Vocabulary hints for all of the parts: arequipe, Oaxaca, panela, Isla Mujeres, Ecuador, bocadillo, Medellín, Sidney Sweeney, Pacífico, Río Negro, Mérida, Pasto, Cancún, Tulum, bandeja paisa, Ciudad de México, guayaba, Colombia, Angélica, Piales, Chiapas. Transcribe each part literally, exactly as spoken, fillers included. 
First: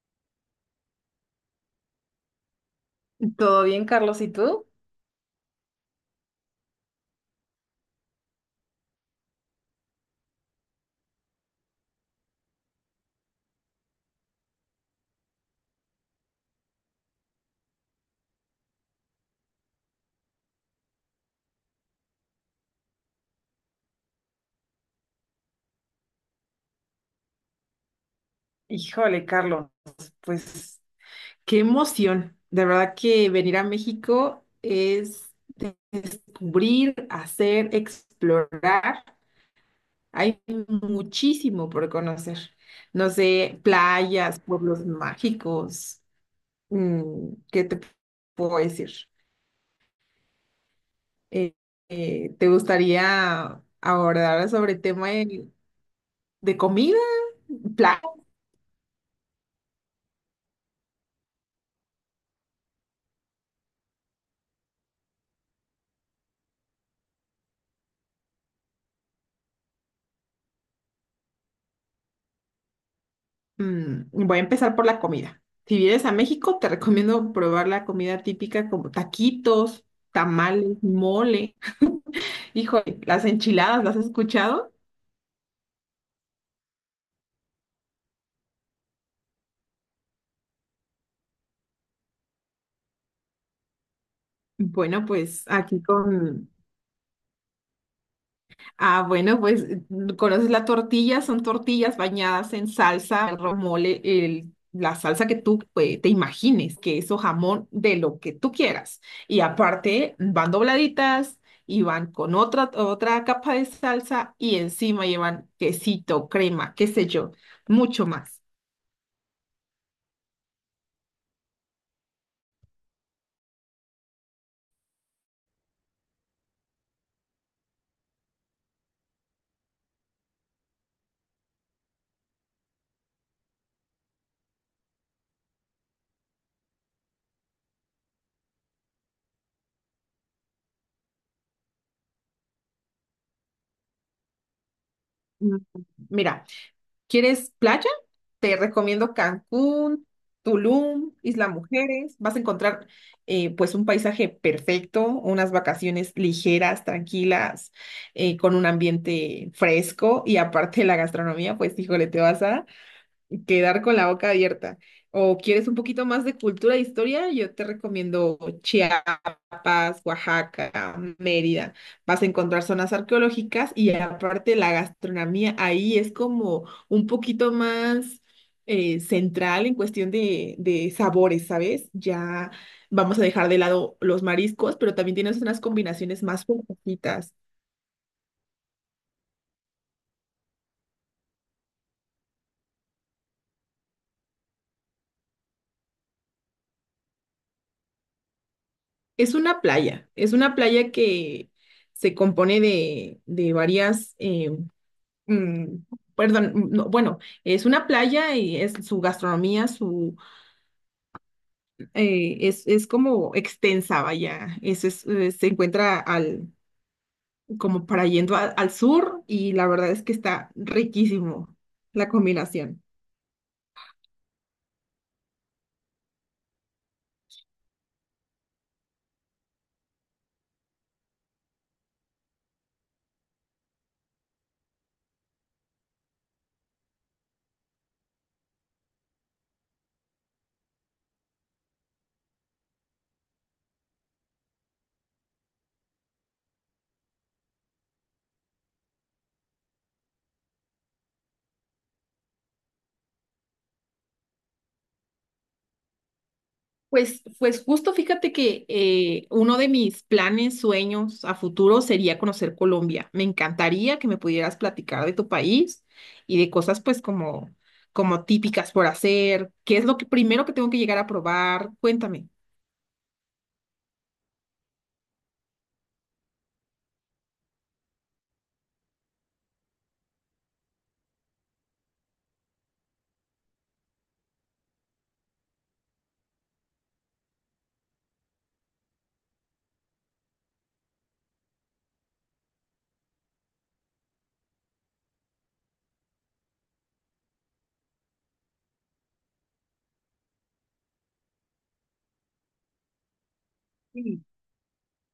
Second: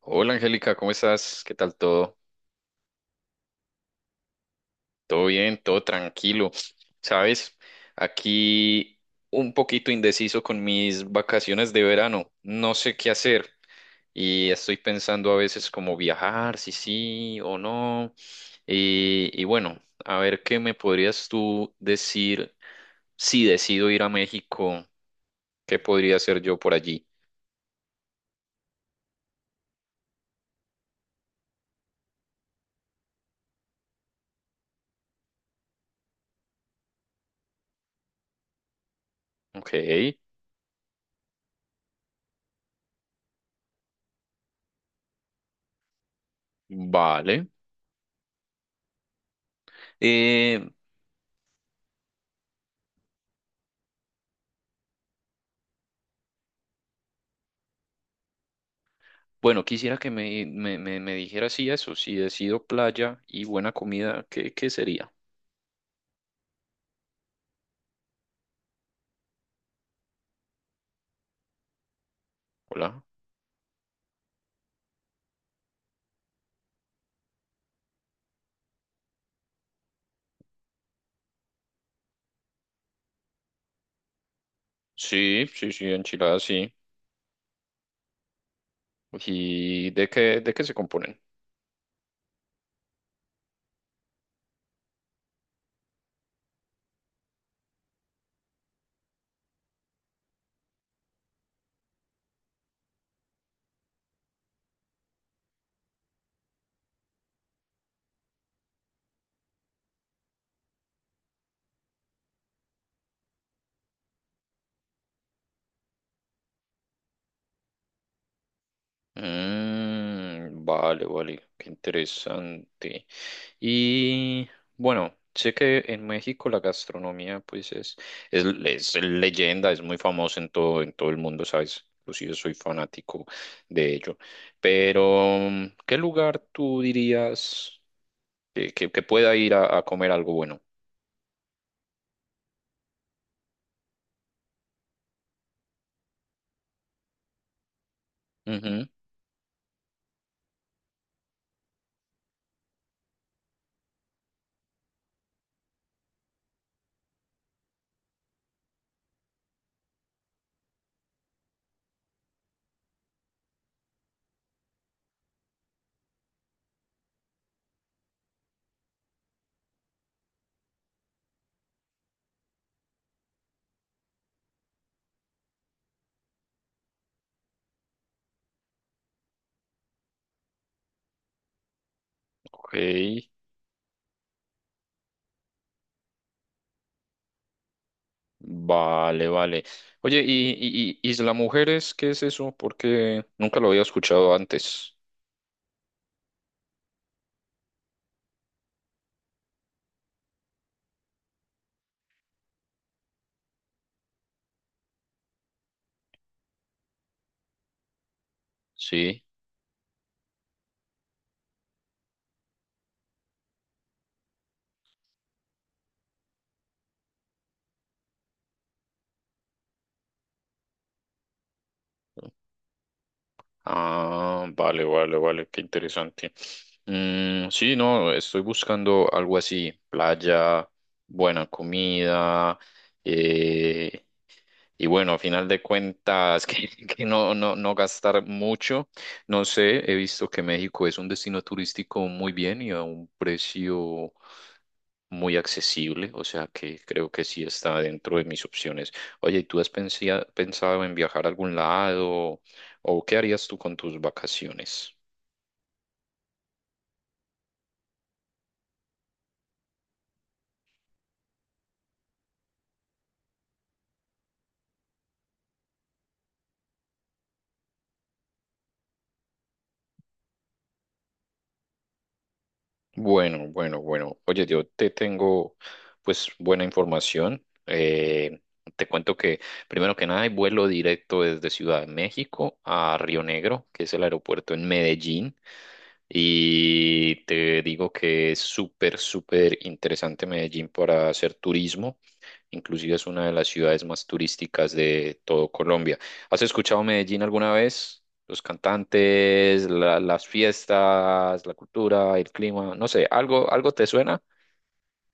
Hola Angélica, ¿cómo estás? ¿Qué tal todo? ¿Todo bien, Carlos? ¿Y tú? ¿Todo bien? ¿Todo tranquilo? ¿Sabes? Aquí un poquito indeciso con mis vacaciones de verano. No sé qué hacer y estoy pensando a veces como viajar, si sí o no. Y, y bueno, a ver qué me podrías tú decir si decido ir a México, ¿qué podría hacer yo por allí? Híjole, Carlos, pues qué emoción. De verdad que venir a México es de- descubrir, hacer, explorar. Ok, Hay muchísimo por conocer. No sé, playas, pueblos mágicos. mm, vale. ¿qué te puedo decir? Eh, Eh, eh, ¿te gustaría abordar sobre el tema de, de comida? Bueno, quisiera que me, me, me, me dijeras si eso, si decido playa y buena comida, ¿qué, qué sería? Hola. Mm, voy a empezar por la comida. Si vienes a México, te recomiendo probar la comida típica como taquitos, tamales, mole. Híjole, las enchiladas, ¿las has escuchado? Sí, sí, sí, enchiladas, sí. ¿Y de qué, de qué se componen? Bueno, pues aquí con, ah, bueno, pues mm, conoces la tortilla, son tortillas bañadas en salsa, el romole, el, la salsa que tú eh, te imagines, queso, jamón, de lo que tú quieras. Y aparte van dobladitas y van con otra, otra capa de salsa y encima llevan quesito, crema, qué sé yo, mucho más. Mm, vale, vale, qué interesante. Y bueno, sé que en México la gastronomía pues es, es, es leyenda, es muy famosa en todo, en todo el mundo, ¿sabes? Inclusive soy fanático de ello. Pero ¿qué lugar tú dirías que, que- que pueda ir a, a comer algo bueno? Mm, mira, ¿quieres playa? Te Ujú. recomiendo Cancún, Tulum, Isla Mujeres. Vas a encontrar eh, pues un paisaje perfecto, unas vacaciones ligeras, tranquilas, eh, con un ambiente fresco y aparte la gastronomía, pues híjole, te vas a quedar con la boca abierta. O quieres un poquito más de cultura e historia, yo te recomiendo Chiapas, Oaxaca, Mérida. Vas a encontrar zonas arqueológicas y aparte la gastronomía ahí es como un poquito más eh, central en cuestión de, de sabores, ¿sabes? Ya Ok, vamos a dejar de lado los mariscos, pero también tienes unas combinaciones más poquitas. vale, vale. Oye, ¿y, y, y Isla Mujeres qué es eso? Porque nunca lo había escuchado antes. Es una playa, es una playa que se compone de, de varias em, mm, perdón, mm, no, bueno, es una playa y es su Sí. gastronomía, su eh, es, es como extensa, vaya, es, es, eh, se encuentra al como para yendo a- al sur y la verdad es que está riquísimo la combinación. Ah, vale, vale, vale, qué interesante. Mm, sí, no, estoy buscando algo así, playa, buena comida. eh, Y bueno, a final de cuentas, que, que no, no, no gastar mucho. No sé, he visto que México es un destino turístico muy bien y a un precio muy accesible, o sea que creo que sí está dentro de mis opciones. Oye, ¿y tú has pensia- pensado en viajar a algún lado o qué harías tú con tus vacaciones? Pues, pues justo fíjate que eh, uno de mis planes, sueños a futuro sería conocer Colombia. Me encantaría que me pudieras platicar de tu país y de cosas pues como, como típicas por hacer. ¿Qué es lo que primero que tengo que llegar a probar? Cuéntame. Bueno, bueno, bueno. Oye, yo te tengo pues buena información. Eh, te cuento que primero que nada hay vuelo directo desde Ciudad de México a Río Negro, que es el aeropuerto en Medellín. Y te digo que es súper, súper interesante Medellín para hacer turismo. Inclusive es una de las ciudades más turísticas de todo Colombia. ¿Has escuchado Medellín alguna vez? Los cantantes, la- las fiestas, la cultura, el clima, no sé, ¿algo, algo te suena? Sí,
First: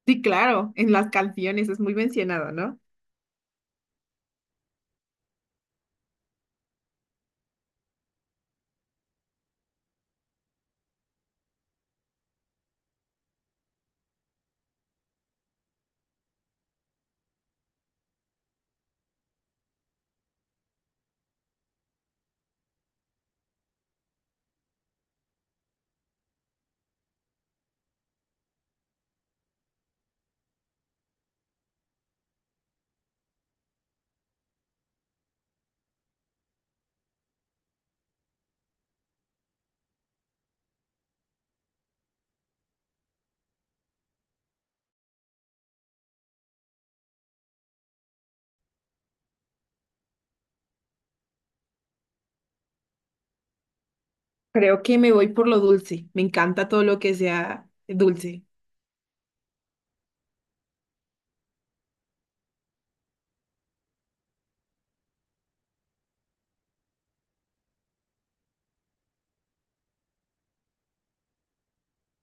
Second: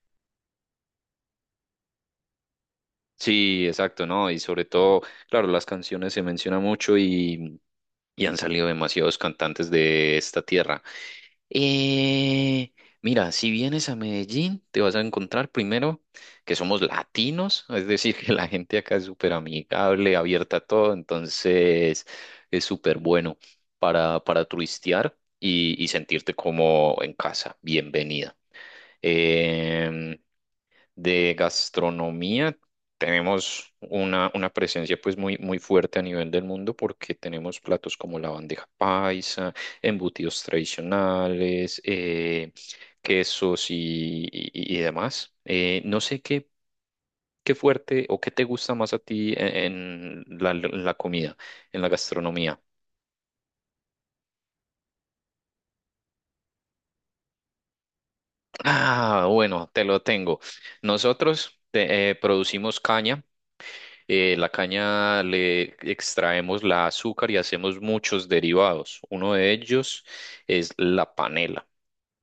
sí, claro, en las canciones es muy mencionado, ¿no? Sí, exacto, ¿no? Y sobre todo, claro, las canciones se mencionan mucho y, y han salido demasiados cantantes de esta tierra. Eh, Mira, si vienes a Medellín, te vas a encontrar primero que somos latinos, es decir, que la gente acá es súper amigable, abierta a todo. Entonces es súper bueno para, para turistear y, y sentirte como en casa, bienvenida. Em, de gastronomía tenemos una, una presencia pues muy, muy fuerte a nivel del mundo, porque tenemos platos como la bandeja paisa, embutidos tradicionales, eh, quesos y, y- y demás. Eh, no sé qué, qué fuerte o qué te gusta más a ti en, en la, la comida, en la gastronomía. Creo que me voy por lo dulce. Me encanta todo lo que sea dulce. Ah, bueno, te lo tengo. Nosotros te- eh, producimos caña. Eh, la caña le extraemos la azúcar y hacemos muchos derivados. Uno de ellos es la panela.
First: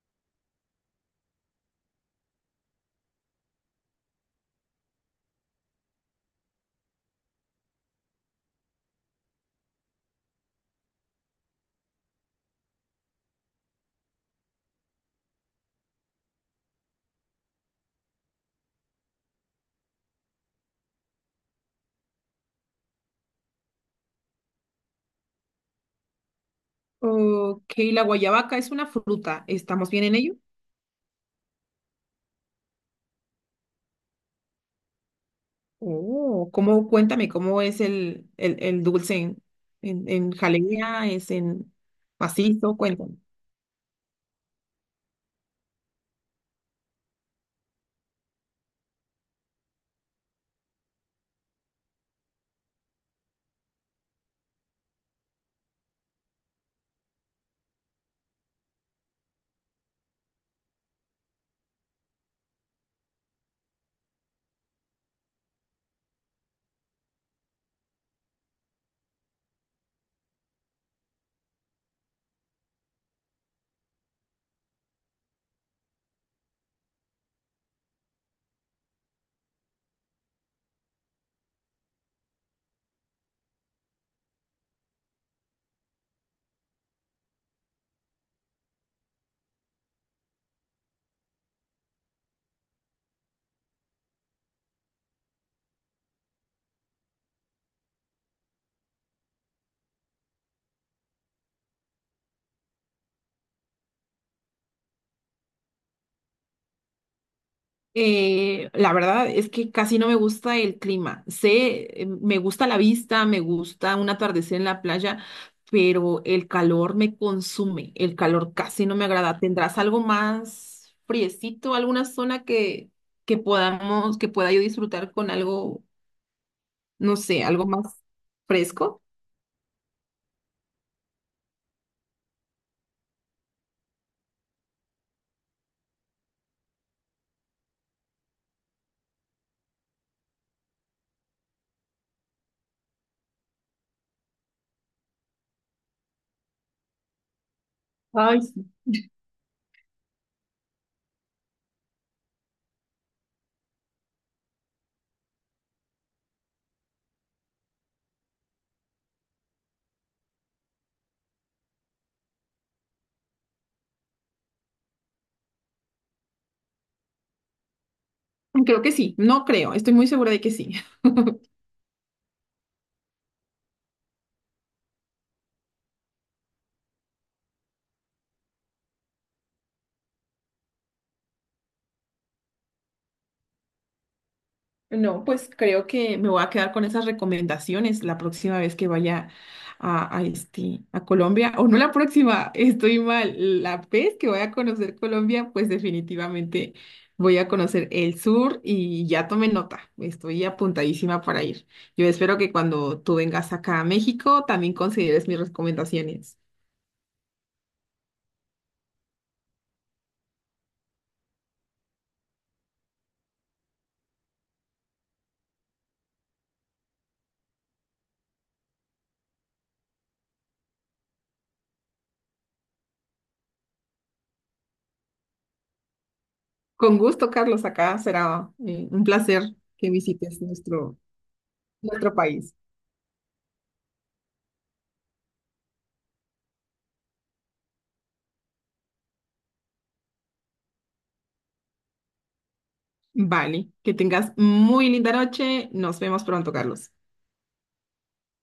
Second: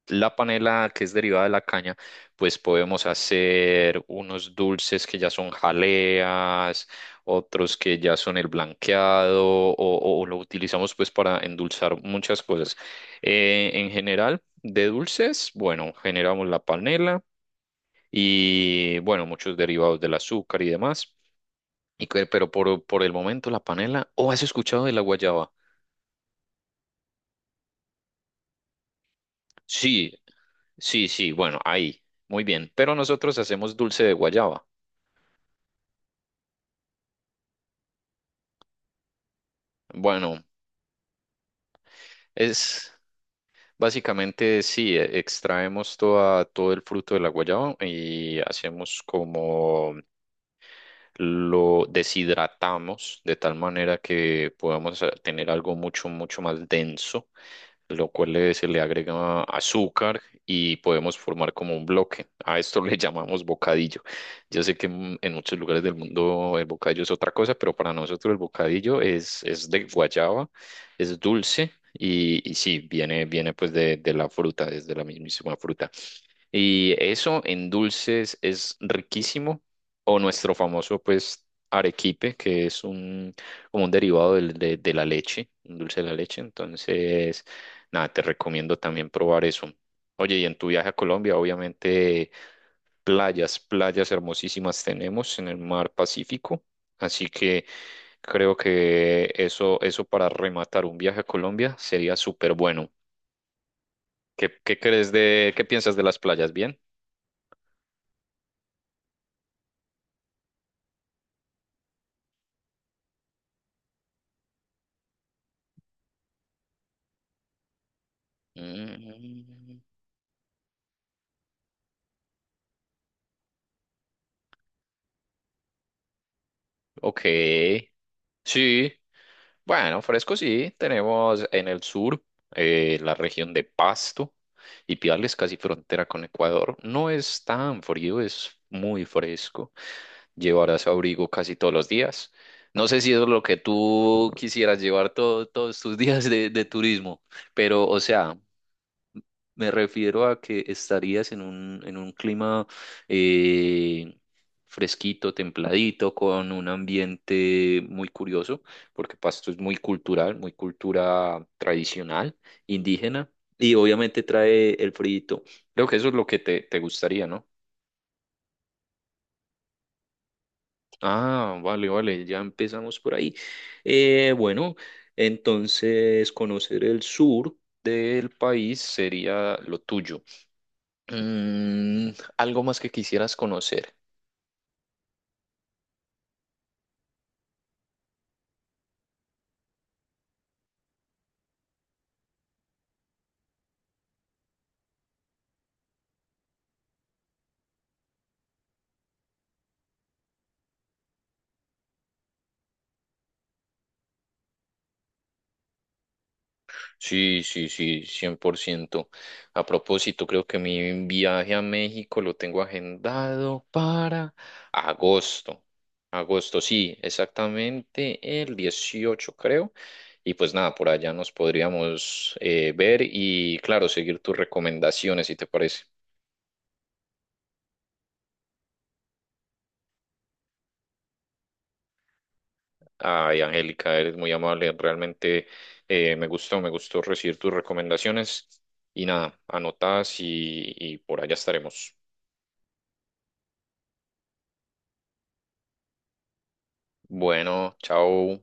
La panela, que es derivada de la caña, pues podemos hacer unos dulces que ya son jaleas, otros que ya son el blanqueado, o, o- o lo utilizamos pues para endulzar muchas cosas. Eh, en general, de dulces, bueno, generamos la panela y bueno, muchos derivados del azúcar y demás. Y que- pero por, por el momento la panela. ¿O has escuchado de la guayaba? Ok, la guayabaca es una fruta. ¿Estamos bien Sí, en ello? sí, sí. Bueno, ahí. Muy bien. Pero nosotros hacemos dulce de guayaba. Oh, ¿cómo, cuéntame, cómo es el, el, el dulce en, en, en Bueno, jalea, es en macizo? es Cuéntame. básicamente sí, e- extraemos toda, todo el fruto de la guayaba y hacemos como lo deshidratamos, de tal manera que podamos eh, tener algo mucho, mucho más denso, lo cual le- se le agrega azúcar y podemos formar como un bloque. A esto le llamamos bocadillo. Yo sé que en, en muchos lugares del mundo el bocadillo es otra cosa, pero para nosotros el bocadillo es, es de guayaba, es dulce y, y sí, viene, viene pues de, de la fruta, es de la mismísima fruta. Y eso en dulces es riquísimo. O nuestro famoso, pues, arequipe, que es un, como un derivado del- de, de la leche, un dulce de la leche. Entonces, nada, te recomiendo también probar eso. Oye, y en tu viaje a Colombia, obviamente, playas, playas hermosísimas tenemos en el mar Pacífico. Así que creo que eso, eso para rematar un viaje a Colombia sería súper bueno. ¿Qué, qué crees de, qué piensas de las playas? ¿Bien? Eh, la verdad es que casi no me gusta el clima. Sé, eh, me gusta la vista, me gusta un atardecer en la playa, pero el calor me consume. El calor casi no me agrada. ¿Tendrás Mm, algo más friecito, alguna zona que, que podamos, que pueda yo disfrutar con algo, no sé, algo más ok, sí. fresco? Bueno, fresco sí. Tenemos en el sur, eh, la región de Pasto y Piales, casi frontera con Ecuador. No es tan frío, es muy fresco. Llevarás abrigo casi todos los días. No sé si es lo que tú quisieras llevar todo- todos tus días de, de turismo, pero o sea, Ay, me refiero a que estarías en un, en un clima eh, fresquito, templadito, con un ambiente muy curioso, porque Pasto es muy cultural, muy cultura tradicional, indígena, y obviamente trae el frito. Creo que eso es lo que te, te gustaría, ¿no? creo que sí, no creo, estoy muy segura de que sí. Ah, vale, vale, ya empezamos por ahí. Eh, bueno, entonces conocer el sur del país sería lo tuyo. Mm, algo más que quisieras conocer. No, pues creo que me voy a quedar con esas recomendaciones la próxima vez que vaya a, a, este, a Colombia, o no la próxima, estoy mal, la vez que voy a conocer Colombia, pues definitivamente voy a conocer el sur y ya tomé nota, estoy apuntadísima para ir. Yo espero que cuando tú vengas acá a México también consideres mis recomendaciones. Sí, sí, sí, cien por ciento. A propósito, creo que mi viaje a México lo tengo agendado para agosto. Agosto, sí, exactamente el dieciocho, creo. Y pues nada, por allá nos podríamos eh, ver y, claro, seguir tus recomendaciones, si te parece. Con gusto, Carlos, acá será eh, un placer que visites nuestro... nuestro país. Ay, Angélica, eres muy amable. Realmente eh, me gustó, me gustó recibir tus recomendaciones. Y nada, anotadas y, y por allá estaremos. Vale, que tengas muy linda noche. Nos vemos pronto, Carlos. Bueno, chao.